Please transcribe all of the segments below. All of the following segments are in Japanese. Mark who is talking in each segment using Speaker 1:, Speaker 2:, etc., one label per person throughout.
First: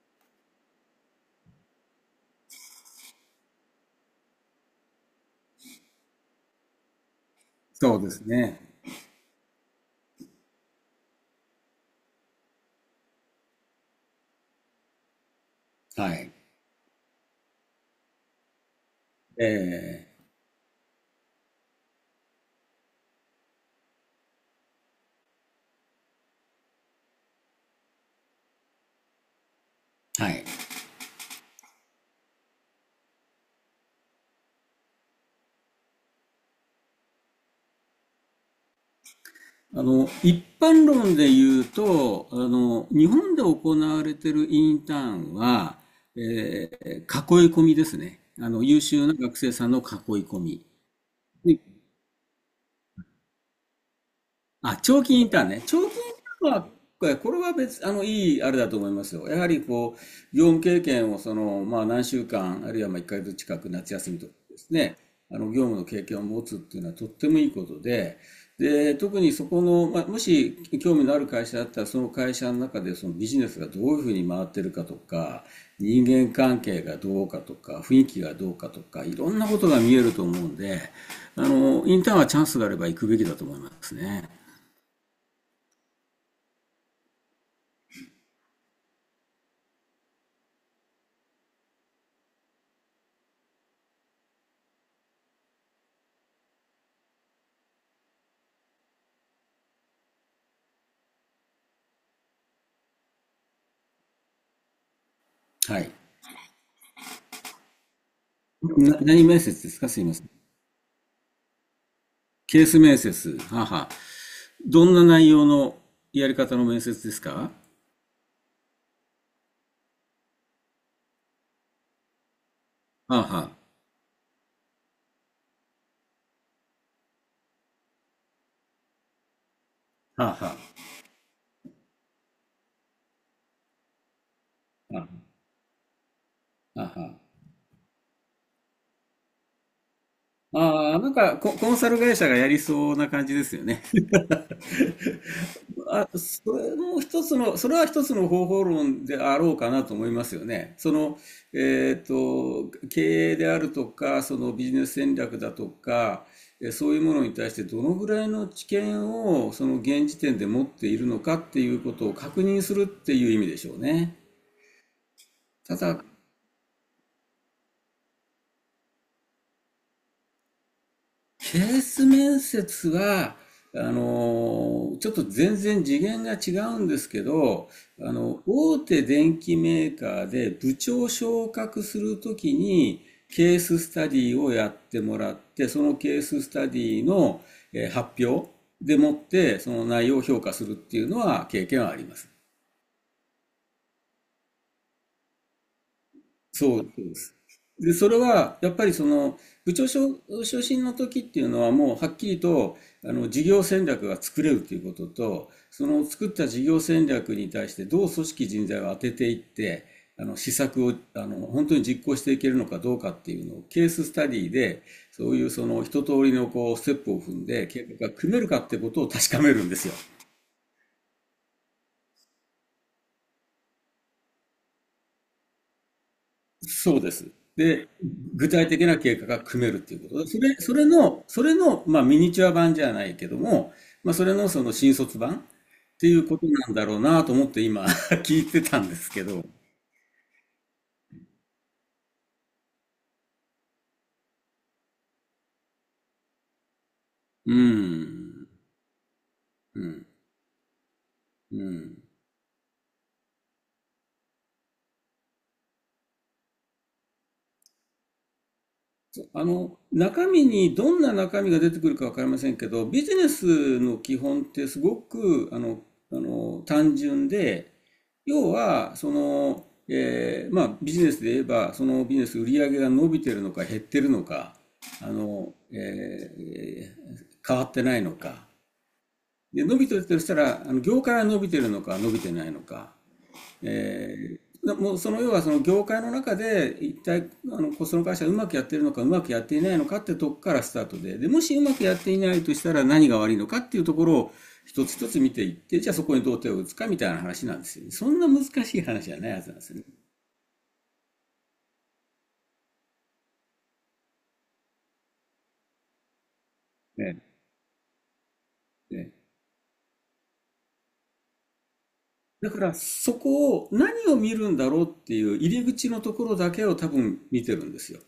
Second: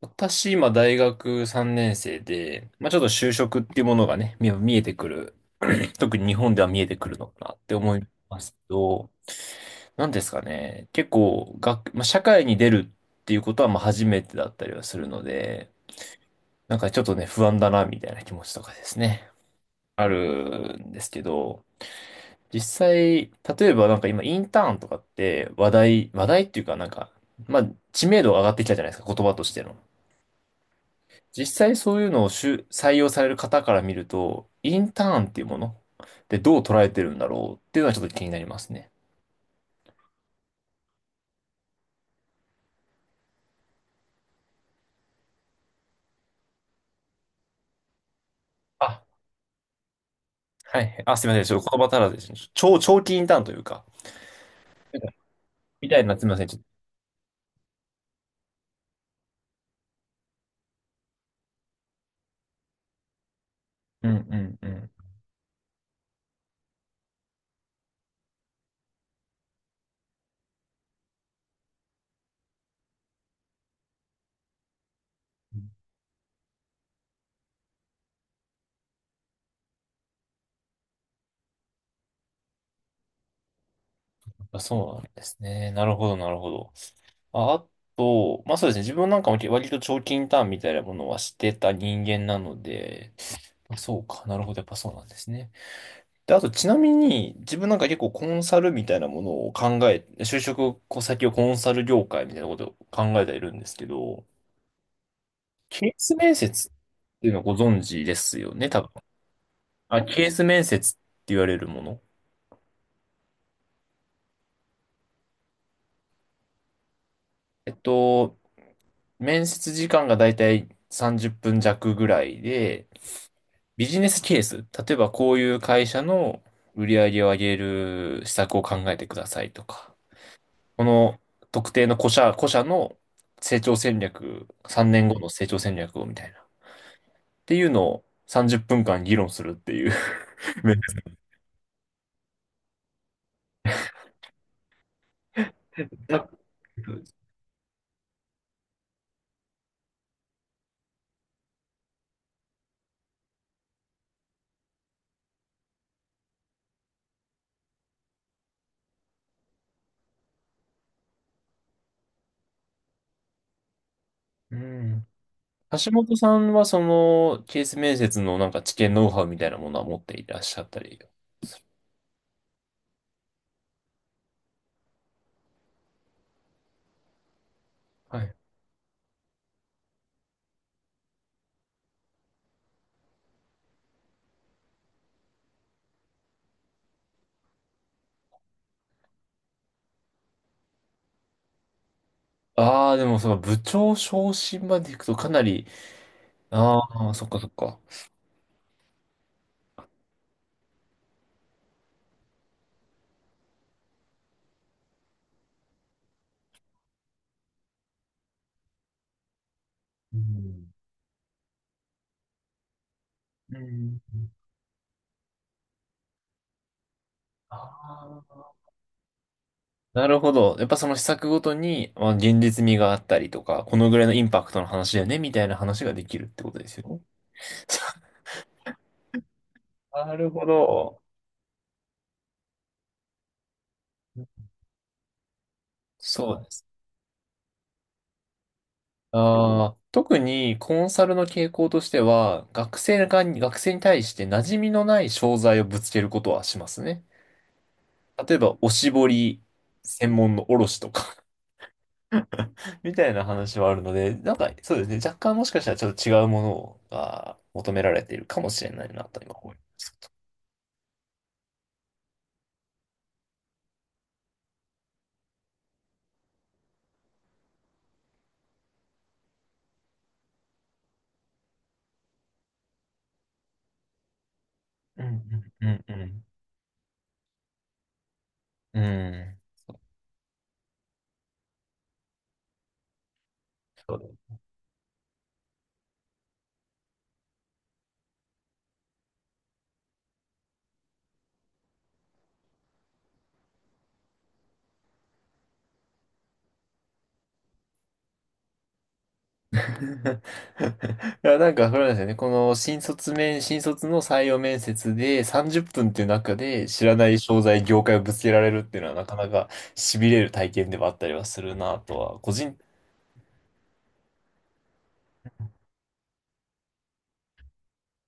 Speaker 1: 私、今、大学3年生で、まあ、ちょっと就職っていうものがね、見えてくる。特に日本では見えてくるのかなって思
Speaker 2: そう
Speaker 1: い
Speaker 2: です
Speaker 1: ますけ
Speaker 2: ね。
Speaker 1: ど、なんですかね。結構、まあ、社会に出るっていうことは、まあ、初めてだったりはするので、
Speaker 2: はい。
Speaker 1: なんかちょっとね、不安だな、みたいな気持ちとかですね。あ
Speaker 2: え
Speaker 1: るんですけど、実際、例えばなんか今、インターンとかって話題っていうかなんか、まあ、知名度が上がってきたじゃないですか、言葉としての。
Speaker 2: はい。
Speaker 1: 実際そういうのを就採用される方から見ると、インターンっていうものでどう捉えてるんだろうっていうのはちょっと気になりますね。
Speaker 2: 一般論で言うと、日本で行われているインターンは、え囲い込みですね。優
Speaker 1: あ、
Speaker 2: 秀な学生さんの囲い込み。
Speaker 1: はい。あ、すみません。ちょ
Speaker 2: で
Speaker 1: っと言葉足らずですね。長期インターンというか、
Speaker 2: 長期インターンね。長期
Speaker 1: み
Speaker 2: イン
Speaker 1: たいな、すみません。
Speaker 2: ターン
Speaker 1: ちょっ
Speaker 2: は、
Speaker 1: と。
Speaker 2: これは別、いいあれだと思いますよ。やはりこう、業務経験をまあ何週間、あるいはまあ1ヶ月近く夏
Speaker 1: う
Speaker 2: 休
Speaker 1: んう
Speaker 2: みとか
Speaker 1: ん
Speaker 2: で
Speaker 1: う
Speaker 2: す
Speaker 1: ん。
Speaker 2: ね、業務の経験を持つっていうのはとってもいいことで、で、特にそこの、まあ、もし興味のある会社だったら、その会社の中でそのビジネスがどういうふうに回ってるかとか、人間関係がどうかとか、雰囲気がどうかとか、いろんなことが見えると思うんで、インターンはチャンスがあれば行くべきだと思いますね。
Speaker 1: あ、そうなんですね。なるほど、なるほど。あ、あと、まあそうですね。自分なんかも割と長期インターンみたいなものはしてた人間なので、あそうか。なるほど。やっぱそうなんですね。で、あとちなみに、自分なんか結構コンサルみたいなものを考え、就職先をコンサル業界みたいなことを考えているんですけど、
Speaker 2: は
Speaker 1: ケ
Speaker 2: い。
Speaker 1: ース面接っていうのはご存知ですよね、多分。
Speaker 2: 何面接ですかす
Speaker 1: あ、
Speaker 2: いませ
Speaker 1: ケー
Speaker 2: ん。
Speaker 1: ス面接って言われるもの。
Speaker 2: ケース面接。はあはあ。どんな内容のやり方の面接ですか
Speaker 1: えっと、面接時間がだいたい30分弱ぐらいで、
Speaker 2: あは
Speaker 1: ビジネスケース、例えばこういう会社の売り上げを上げる施策を考えてくださいとか。
Speaker 2: あ。はあは
Speaker 1: この特定の個社の成長戦略、3
Speaker 2: あ。
Speaker 1: 年
Speaker 2: は
Speaker 1: 後の成長戦略をみたいな。っ
Speaker 2: は
Speaker 1: ていうのを30分間議論するっていう
Speaker 2: あ
Speaker 1: 面
Speaker 2: はあ、ああコンサル会社がやりそうな感じですよね。あ、
Speaker 1: 接。
Speaker 2: それは一つの方法論であろうかなと思いますよね。経営であるとか、そのビジネス戦略だとか、そういうものに対してどのぐらいの知見をその現時点で持っているのかっていうことを確認するっていう意味でしょうね。
Speaker 1: うん。
Speaker 2: た
Speaker 1: 橋
Speaker 2: だ、
Speaker 1: 本さんはそのケース面接のなんか知見ノウハウみたいなものは持っていらっしゃったり。
Speaker 2: ケース面接は、ちょっと全然次元が違うんですけど、
Speaker 1: はい。
Speaker 2: 大手電機メーカーで部長昇格するときに、ケーススタディをやってもらって、そのケーススタディの発表でもって、その内容を評価するっていうのは経験はあります。
Speaker 1: ああ、でもその部長昇進まで行くとかなり、
Speaker 2: そ
Speaker 1: あ
Speaker 2: う
Speaker 1: あ、
Speaker 2: で
Speaker 1: そっ
Speaker 2: す。
Speaker 1: かそっか。
Speaker 2: で、それは、やっぱり部長昇進の時っていうのは、もうはっきりと、事業戦略が作れるということと、その作った事業戦略に対してどう組織人材を当てていって、
Speaker 1: う
Speaker 2: 施
Speaker 1: ん。
Speaker 2: 策を、本当に実行していけるのかどうかっていうの
Speaker 1: う
Speaker 2: を、ケー
Speaker 1: ん。
Speaker 2: ススタディで、そういうその、一通りのこう、ステップを踏んで、計
Speaker 1: あ
Speaker 2: 画が組める
Speaker 1: あ。
Speaker 2: かってことを確かめるんですよ。
Speaker 1: なるほど。やっぱその施策ごとに、まあ、現実味があったりとか、このぐらいのインパクトの話だよね、みたいな話ができるってことですよ
Speaker 2: そ
Speaker 1: ね。
Speaker 2: うです。で、具体的な計画が組めるっていう
Speaker 1: な
Speaker 2: こと。
Speaker 1: る
Speaker 2: そ
Speaker 1: ほ
Speaker 2: れ、それ
Speaker 1: ど。
Speaker 2: の、それの、まあ、ミニチュア版じゃないけども、まあ、それのその新卒版っていう
Speaker 1: そ
Speaker 2: こ
Speaker 1: う
Speaker 2: と
Speaker 1: です。
Speaker 2: なんだろうなと思って今 聞いてたんですけど。
Speaker 1: あー特にコンサルの傾向としては、学生に対して馴染みのない商材をぶつけることはしますね。
Speaker 2: う
Speaker 1: 例え
Speaker 2: ん。
Speaker 1: ば、おしぼり
Speaker 2: うん。
Speaker 1: 専門の卸とか
Speaker 2: うん。
Speaker 1: みたいな話はあるので、なんか、そうですね。若干もしかしたらちょっと違うものが求められているかもしれないなと今思い。
Speaker 2: 中身にどんな中身が出てくるかわかりませんけど、ビジネスの基本ってすごく、単純で、要は、ビジネスで言えば、そのビジネス売り上げが伸びてるのか減ってるのか、
Speaker 1: うん
Speaker 2: あの、
Speaker 1: うんうんうん。
Speaker 2: え変わってないのか。
Speaker 1: うん。
Speaker 2: で、伸びてるとしたら、業界が伸びてるのか伸びてないのか。
Speaker 1: そう。
Speaker 2: もうその要はその業界の中で一体あのその会社がうまくやってるのかうまくやっていないのかってとこからスタートで、でもしうまくやっていないとしたら何が悪いのかっていうところを一つ一つ見ていってじゃあそこにどう手を打つかみたいな話なんですよ、ね、そんな難しい話じゃないはず なん
Speaker 1: い
Speaker 2: ですよね。
Speaker 1: や、なんか、それなんですよね。この新卒の採用面接で30分っぷんっていう中で知らな
Speaker 2: ね
Speaker 1: い商材、業界をぶつけられるっていうのはな
Speaker 2: ね、
Speaker 1: かなか痺れる体験ではあったりはするなとは、個
Speaker 2: だ
Speaker 1: 人、
Speaker 2: からそこを何を見るんだろうっていう入り口のところだけを多分見てるんですよ。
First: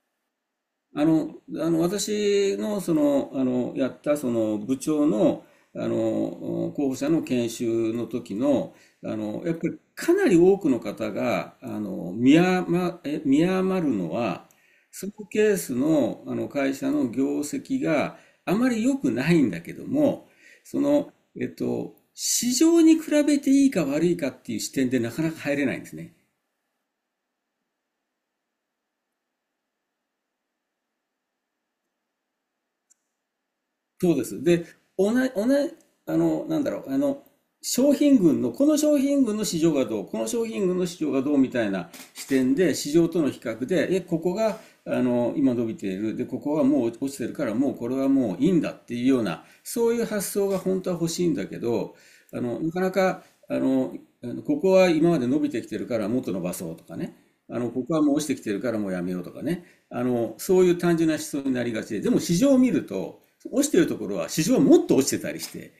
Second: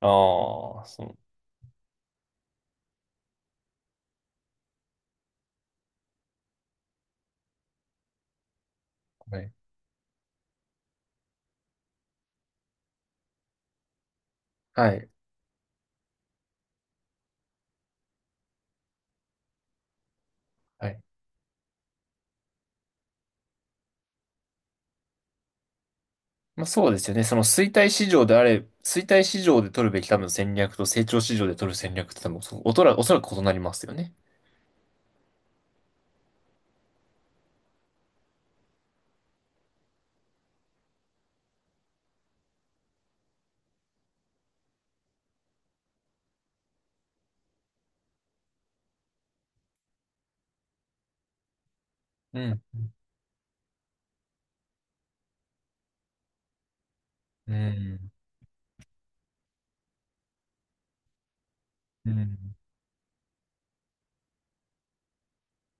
Speaker 1: ああ、そ
Speaker 2: 私の、やった、部長の、候補者の研修の時の、
Speaker 1: う。はい。
Speaker 2: やっぱりかなり多くの方が、見余るのは、
Speaker 1: は
Speaker 2: そ
Speaker 1: い。
Speaker 2: のケースの、会社の業績があまり良くないんだけども、そ
Speaker 1: はい。
Speaker 2: の、市場に比べていいか悪いかっていう視点でなかなか入れないんですね。
Speaker 1: まあそうですよね。その衰退市場であれ、衰退市場で取るべき多分戦略と成長市場で取る戦略って多分、おそらく異なりますよ
Speaker 2: そ
Speaker 1: ね。
Speaker 2: うです。で、同じ、なんだろう、商品群の、この商品群の市場がどう、この商品群の市場がどうみたいな視点で、市場との比較で、ここが、今伸びている、で、ここはもう落ちてるから、もうこれはもういいんだっていうような、そういう発想が本当は欲しいんだけど、
Speaker 1: う
Speaker 2: あ
Speaker 1: ん。
Speaker 2: の、なかなか、あの、あのここは今まで伸びてきてるからもっと伸ばそうとかね。
Speaker 1: う
Speaker 2: ここは
Speaker 1: ん。
Speaker 2: もう落ちてきてるからもうやめようとかね。そういう単純な思想になりがちで、
Speaker 1: う
Speaker 2: でも市場
Speaker 1: ん。
Speaker 2: を見ると、落ちてるところは市場はもっと落ちてたりして、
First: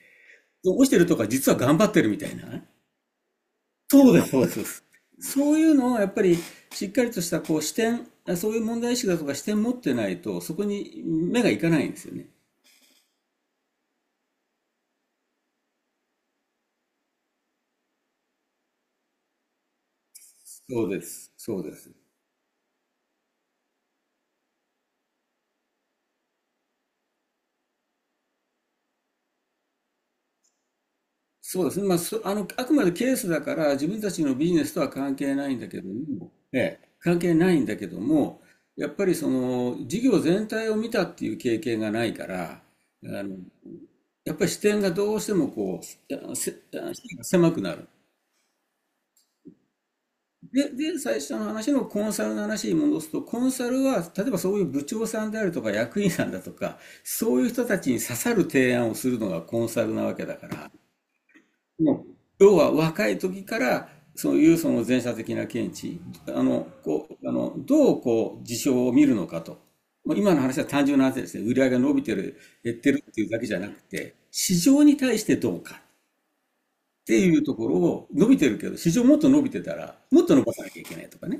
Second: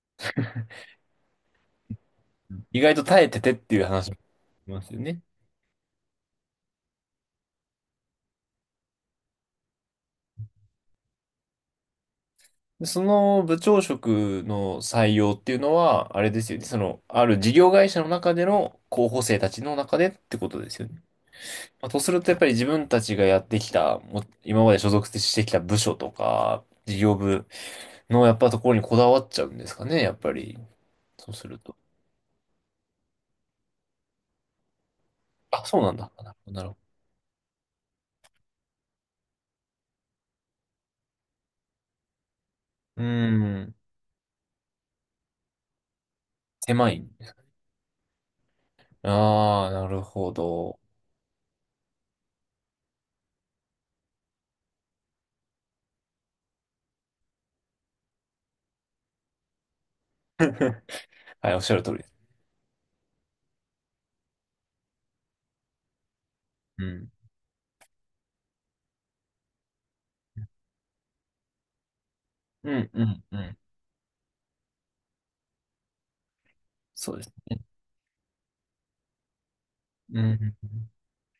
Speaker 2: 落ちてるとか実は頑張ってるみたいな。
Speaker 1: 意外と耐えててっていう話
Speaker 2: そう
Speaker 1: も
Speaker 2: で
Speaker 1: あ
Speaker 2: す、そうで
Speaker 1: りま
Speaker 2: す。
Speaker 1: すよね。
Speaker 2: そういうのをやっぱりしっかりとしたこう視点、そういう問題意識だとか視点持ってないと、そこに目がいかないんですよね。
Speaker 1: でその部長職の採用っていうのは、あれですよね。その、ある事業会社の中での候補生たちの中でってことです
Speaker 2: そ
Speaker 1: よ
Speaker 2: う
Speaker 1: ね。
Speaker 2: です、そうで
Speaker 1: まあ、
Speaker 2: す。
Speaker 1: とすると、やっぱり自分たちがやってきた、今まで所属してきた部署とか、事業部のやっぱところにこだわっちゃうんですかね、やっぱり。そうする
Speaker 2: そうで
Speaker 1: と。
Speaker 2: すね、まあ、あくまでケースだから、自分たちのビジネスとは関係ないん
Speaker 1: あ、
Speaker 2: だ
Speaker 1: そ
Speaker 2: け
Speaker 1: う
Speaker 2: ど
Speaker 1: なんだ。なる
Speaker 2: も、
Speaker 1: ほど、
Speaker 2: え
Speaker 1: なるほ
Speaker 2: え、関係ないんだけども、やっぱりその、事業全体を見たっていう経験がないから、
Speaker 1: ど。う
Speaker 2: あの、
Speaker 1: ーん。
Speaker 2: やっぱり視点がどうしてもう、せ、
Speaker 1: 狭い
Speaker 2: 視野が
Speaker 1: ね。
Speaker 2: 狭くなる。
Speaker 1: ああ、なるほ
Speaker 2: で、
Speaker 1: ど。
Speaker 2: で、最初の話のコンサルの話に戻すと、コンサルは、例えばそういう部長さんであるとか役員さんだとか、そういう人たちに刺さる提案をするのがコンサルなわけだから、
Speaker 1: はい、おっしゃる通り
Speaker 2: ね、
Speaker 1: です。
Speaker 2: 要は若い時からそういうその前者的な見地、
Speaker 1: うん。
Speaker 2: どうこう事象を見るのかと。もう今の話は単純な話ですね。売り上げが伸びてる、
Speaker 1: う
Speaker 2: 減っ
Speaker 1: ん、
Speaker 2: て
Speaker 1: う
Speaker 2: るって
Speaker 1: ん、
Speaker 2: いう
Speaker 1: う
Speaker 2: だけじ
Speaker 1: ん。
Speaker 2: ゃなくて、市場に対してどうかっ
Speaker 1: そう
Speaker 2: て
Speaker 1: です。
Speaker 2: いうところを伸びてるけど、市場もっと伸びてたら、
Speaker 1: う
Speaker 2: もっと伸ば
Speaker 1: ん。
Speaker 2: さなきゃいけないとかね。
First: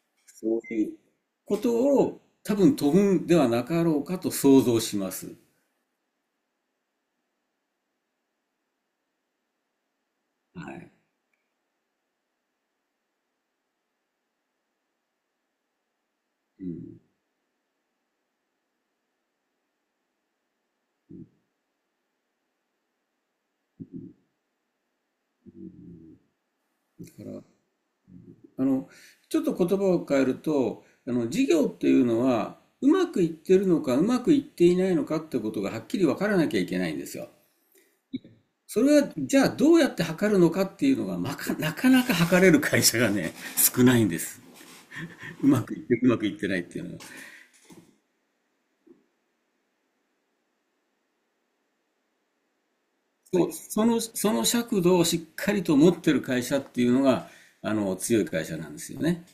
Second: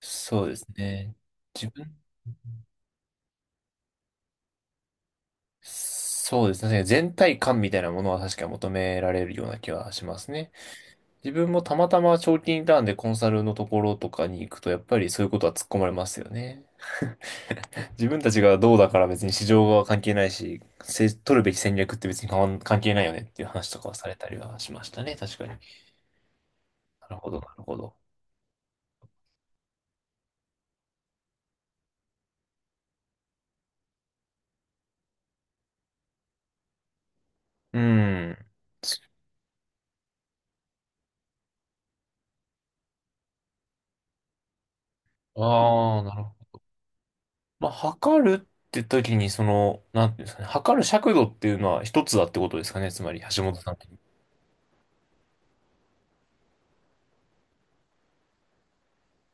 Speaker 1: そ
Speaker 2: そ
Speaker 1: うです
Speaker 2: ういう
Speaker 1: ね。
Speaker 2: こ
Speaker 1: 自
Speaker 2: と
Speaker 1: 分、
Speaker 2: を多分とぶんではなかろうかと想像します。
Speaker 1: そうですね。確かに全体感みたいなものは確かに求められるような気はしますね。
Speaker 2: はい。
Speaker 1: 自分もたまたま長期インターンでコンサルのところとかに行くと、やっぱりそういうことは突っ込まれますよね。
Speaker 2: うん。
Speaker 1: 自分たちがどうだから別に市場は関係ないし、取るべき戦略って別に変わん関係ないよねっていう話とかはされたりはしましたね。確かに。
Speaker 2: だ
Speaker 1: なるほ
Speaker 2: か
Speaker 1: ど、
Speaker 2: ら、
Speaker 1: なるほど。
Speaker 2: あの、ちょっと言葉を変えると、事業っていうのは、うまくいってるのか、うまくいっていないのかってことがはっきり分からなきゃいけないんですよ。
Speaker 1: うん。
Speaker 2: それは、じゃあどうやって測るのかっていうのが、なかなか測れる会社がね、少ないんです。うまくいっ
Speaker 1: あ
Speaker 2: て、
Speaker 1: あ、
Speaker 2: う
Speaker 1: な
Speaker 2: ま
Speaker 1: る
Speaker 2: く
Speaker 1: ほ
Speaker 2: いっ
Speaker 1: ど。
Speaker 2: てないっていうのは。
Speaker 1: まあ、測るって時に、その、なんていうんですかね、測る尺度っていうのは一つだってことですかね、つまり、橋
Speaker 2: そう、
Speaker 1: 本さん的に。
Speaker 2: その尺度をしっかりと持ってる会社っていうのが、強い会社なんですよね。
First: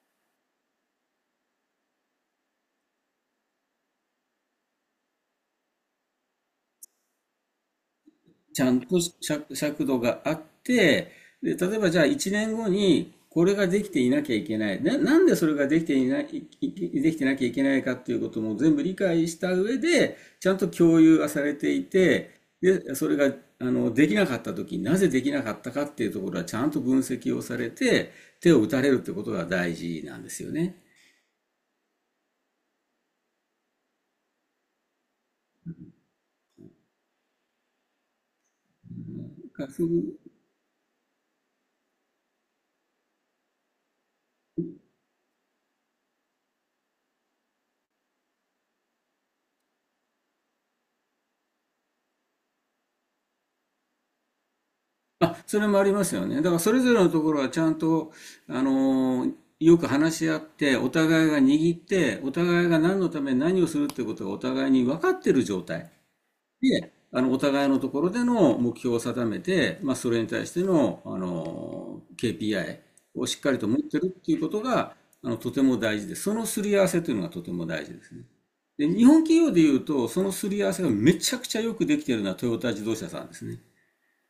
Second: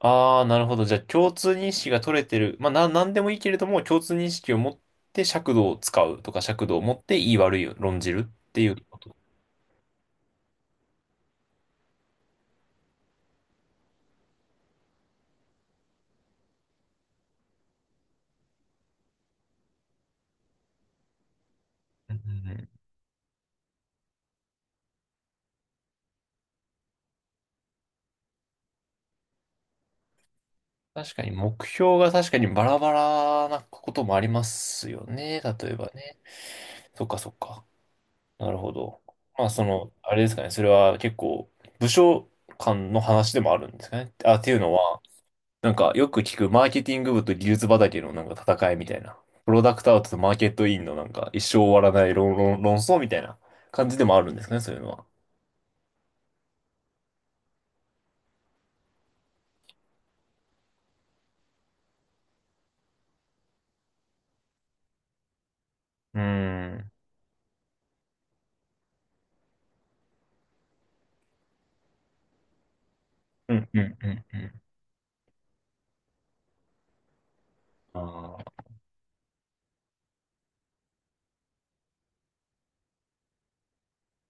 Speaker 1: ああ、なるほど。じゃあ、共通認識が取れてる。まあ、なんでもいいけれども、共通認識を持って尺度を使うとか、尺度を持っていい悪いを論じるって
Speaker 2: ち
Speaker 1: い
Speaker 2: ゃん
Speaker 1: う
Speaker 2: と
Speaker 1: こと。
Speaker 2: 尺、尺度があって、で、例えばじゃあ1年後にこれができていなきゃいけない。なんでそれができてなきゃいけないかっていうことも全部理解した上で、ちゃんと共有がされてい
Speaker 1: うんう
Speaker 2: て、
Speaker 1: んうん。
Speaker 2: で、それが、できなかった時になぜできなかったかっていうところはちゃんと分析をされて、手を打たれるってことが大事なんですよね。
Speaker 1: 確かに、目標が確かにバラバラなこともありますよね、例えばね。そっかそっか。なるほど。まあ、
Speaker 2: だか
Speaker 1: そ
Speaker 2: らそう
Speaker 1: の、あれですかね、それは結構、部署間の話でもあるんですかね。あ、っていうのは、なんかよく聞くマーケティング部と技術畑のなんか戦いみたいな。プロダクトアウトとマーケットインのなんか一生終わらない論争みたいな感じでもあるんですね、そういうのは。
Speaker 2: あ、それもありますよね。だからそれぞれのところはちゃんと、よく話し合って、お互いが握って、お互いが何のために何をするってことがお互いに分かってる状態
Speaker 1: うー
Speaker 2: で、
Speaker 1: ん。
Speaker 2: お互いのところでの目標を定めて、まあ、それに対しての、あのケー KPI をしっか
Speaker 1: う
Speaker 2: りと
Speaker 1: ん、
Speaker 2: 持っ
Speaker 1: う
Speaker 2: て
Speaker 1: ん、う
Speaker 2: るっ
Speaker 1: ん、
Speaker 2: て
Speaker 1: う
Speaker 2: いうこ
Speaker 1: ん。
Speaker 2: とが、とても大事で、そのすり合わせというのがとても大事
Speaker 1: あ
Speaker 2: ですね。
Speaker 1: ー
Speaker 2: で、日本企業でいうと、そのすり合わせがめちゃくちゃよくできているのはトヨタ自動車さんですね。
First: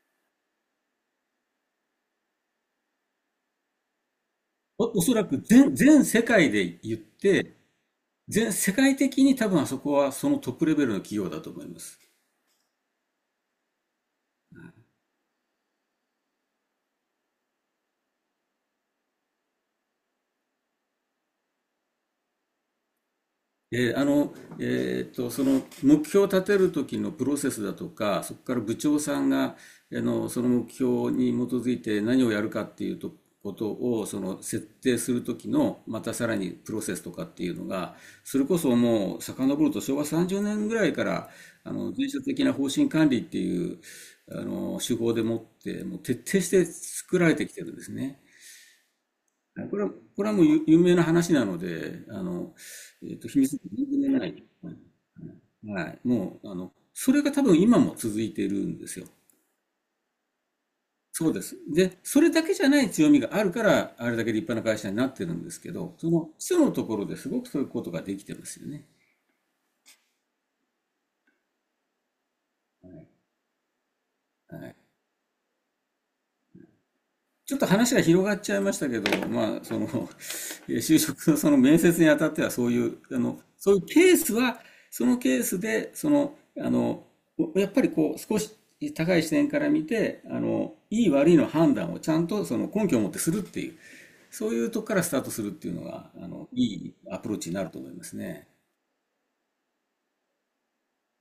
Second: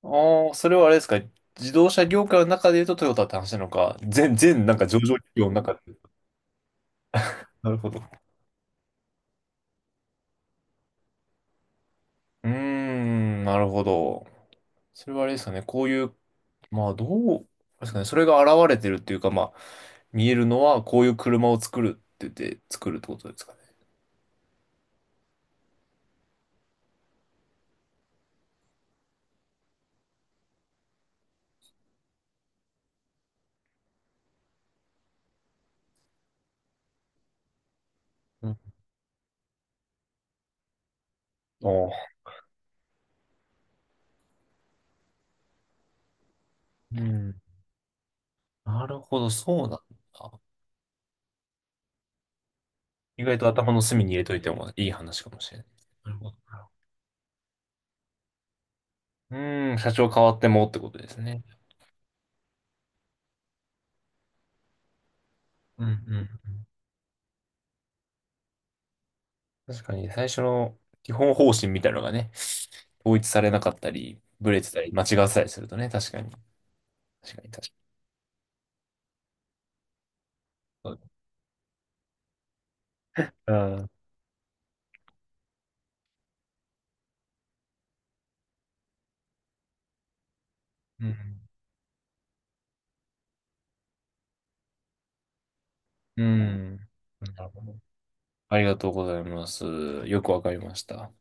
Speaker 1: あー、それはあれですか。自動車業界の中で言うとトヨタって話なのか、全なんか上
Speaker 2: お、お
Speaker 1: 場
Speaker 2: そ
Speaker 1: 企
Speaker 2: らく
Speaker 1: 業の中
Speaker 2: 全、
Speaker 1: で。
Speaker 2: 全世界で言って、
Speaker 1: なるほど。
Speaker 2: 全世界的に多分あそこはそのトップレベルの企業だと思います。
Speaker 1: うーん、なるほど。それはあれですかね。こういう、まあどう、ですかね。それが現れてるっていうか、まあ見えるのはこういう車を作るって言って作るってことですかね。
Speaker 2: えーあの、その目標を立てる時のプロセスだとか、そこから部長さんが、その目標に基づいて何をやるかっていうとことを、その設定する時の、またさらにプロセスとかっていうのが、それ
Speaker 1: う
Speaker 2: こ
Speaker 1: ん。
Speaker 2: そもう遡ると昭和30年ぐらいから、
Speaker 1: お
Speaker 2: 全
Speaker 1: ー。
Speaker 2: 社的な方針管理っていう、手法でもって、もう徹底して
Speaker 1: う
Speaker 2: 作られ
Speaker 1: ん。
Speaker 2: てきてるんですね。
Speaker 1: なるほど、そうな
Speaker 2: こ
Speaker 1: ん
Speaker 2: れは、これは
Speaker 1: だ。
Speaker 2: もう有有名な話なので、
Speaker 1: 意外
Speaker 2: 秘
Speaker 1: と
Speaker 2: 密で
Speaker 1: 頭の
Speaker 2: 全
Speaker 1: 隅に入
Speaker 2: 然
Speaker 1: れ
Speaker 2: な
Speaker 1: とい
Speaker 2: い。
Speaker 1: てもいい話かもしれない。
Speaker 2: はい。
Speaker 1: なるほど。
Speaker 2: もう、あの、それが多分今も続いているんですよ。
Speaker 1: うん、社長変わってもってことです
Speaker 2: そうで
Speaker 1: ね。
Speaker 2: す。で、それだけじゃない強みがあるから、あれだけ立派な会社になってるんですけ
Speaker 1: うんう
Speaker 2: ど、その基
Speaker 1: ん。
Speaker 2: 礎のところですごくそういうことができてますよね。
Speaker 1: 確かに最初の基本方針みたいなのがね、統一されなかったり、ブ
Speaker 2: は
Speaker 1: レて
Speaker 2: い。
Speaker 1: たり、間違ってたりするとね、確かに。確かに、
Speaker 2: ちょっと
Speaker 1: 確かに。
Speaker 2: 話が広がっちゃいましたけど、まあ、
Speaker 1: そ
Speaker 2: 就
Speaker 1: う。
Speaker 2: 職のその面接にあたってはそういう、
Speaker 1: う
Speaker 2: そういう
Speaker 1: ん。
Speaker 2: ケースは、そのケースで、やっぱりこう、少し高い視点から見て、
Speaker 1: う
Speaker 2: いい悪い
Speaker 1: ん。
Speaker 2: の判断をちゃんとその根拠を持ってするっていう、そういうとこからスタートするっていうのが、
Speaker 1: う
Speaker 2: い
Speaker 1: ん。
Speaker 2: いアプロー
Speaker 1: なる
Speaker 2: チに
Speaker 1: ほ
Speaker 2: なる
Speaker 1: ど。
Speaker 2: と思いますね。
Speaker 1: ありがとうございます。よくわかりました。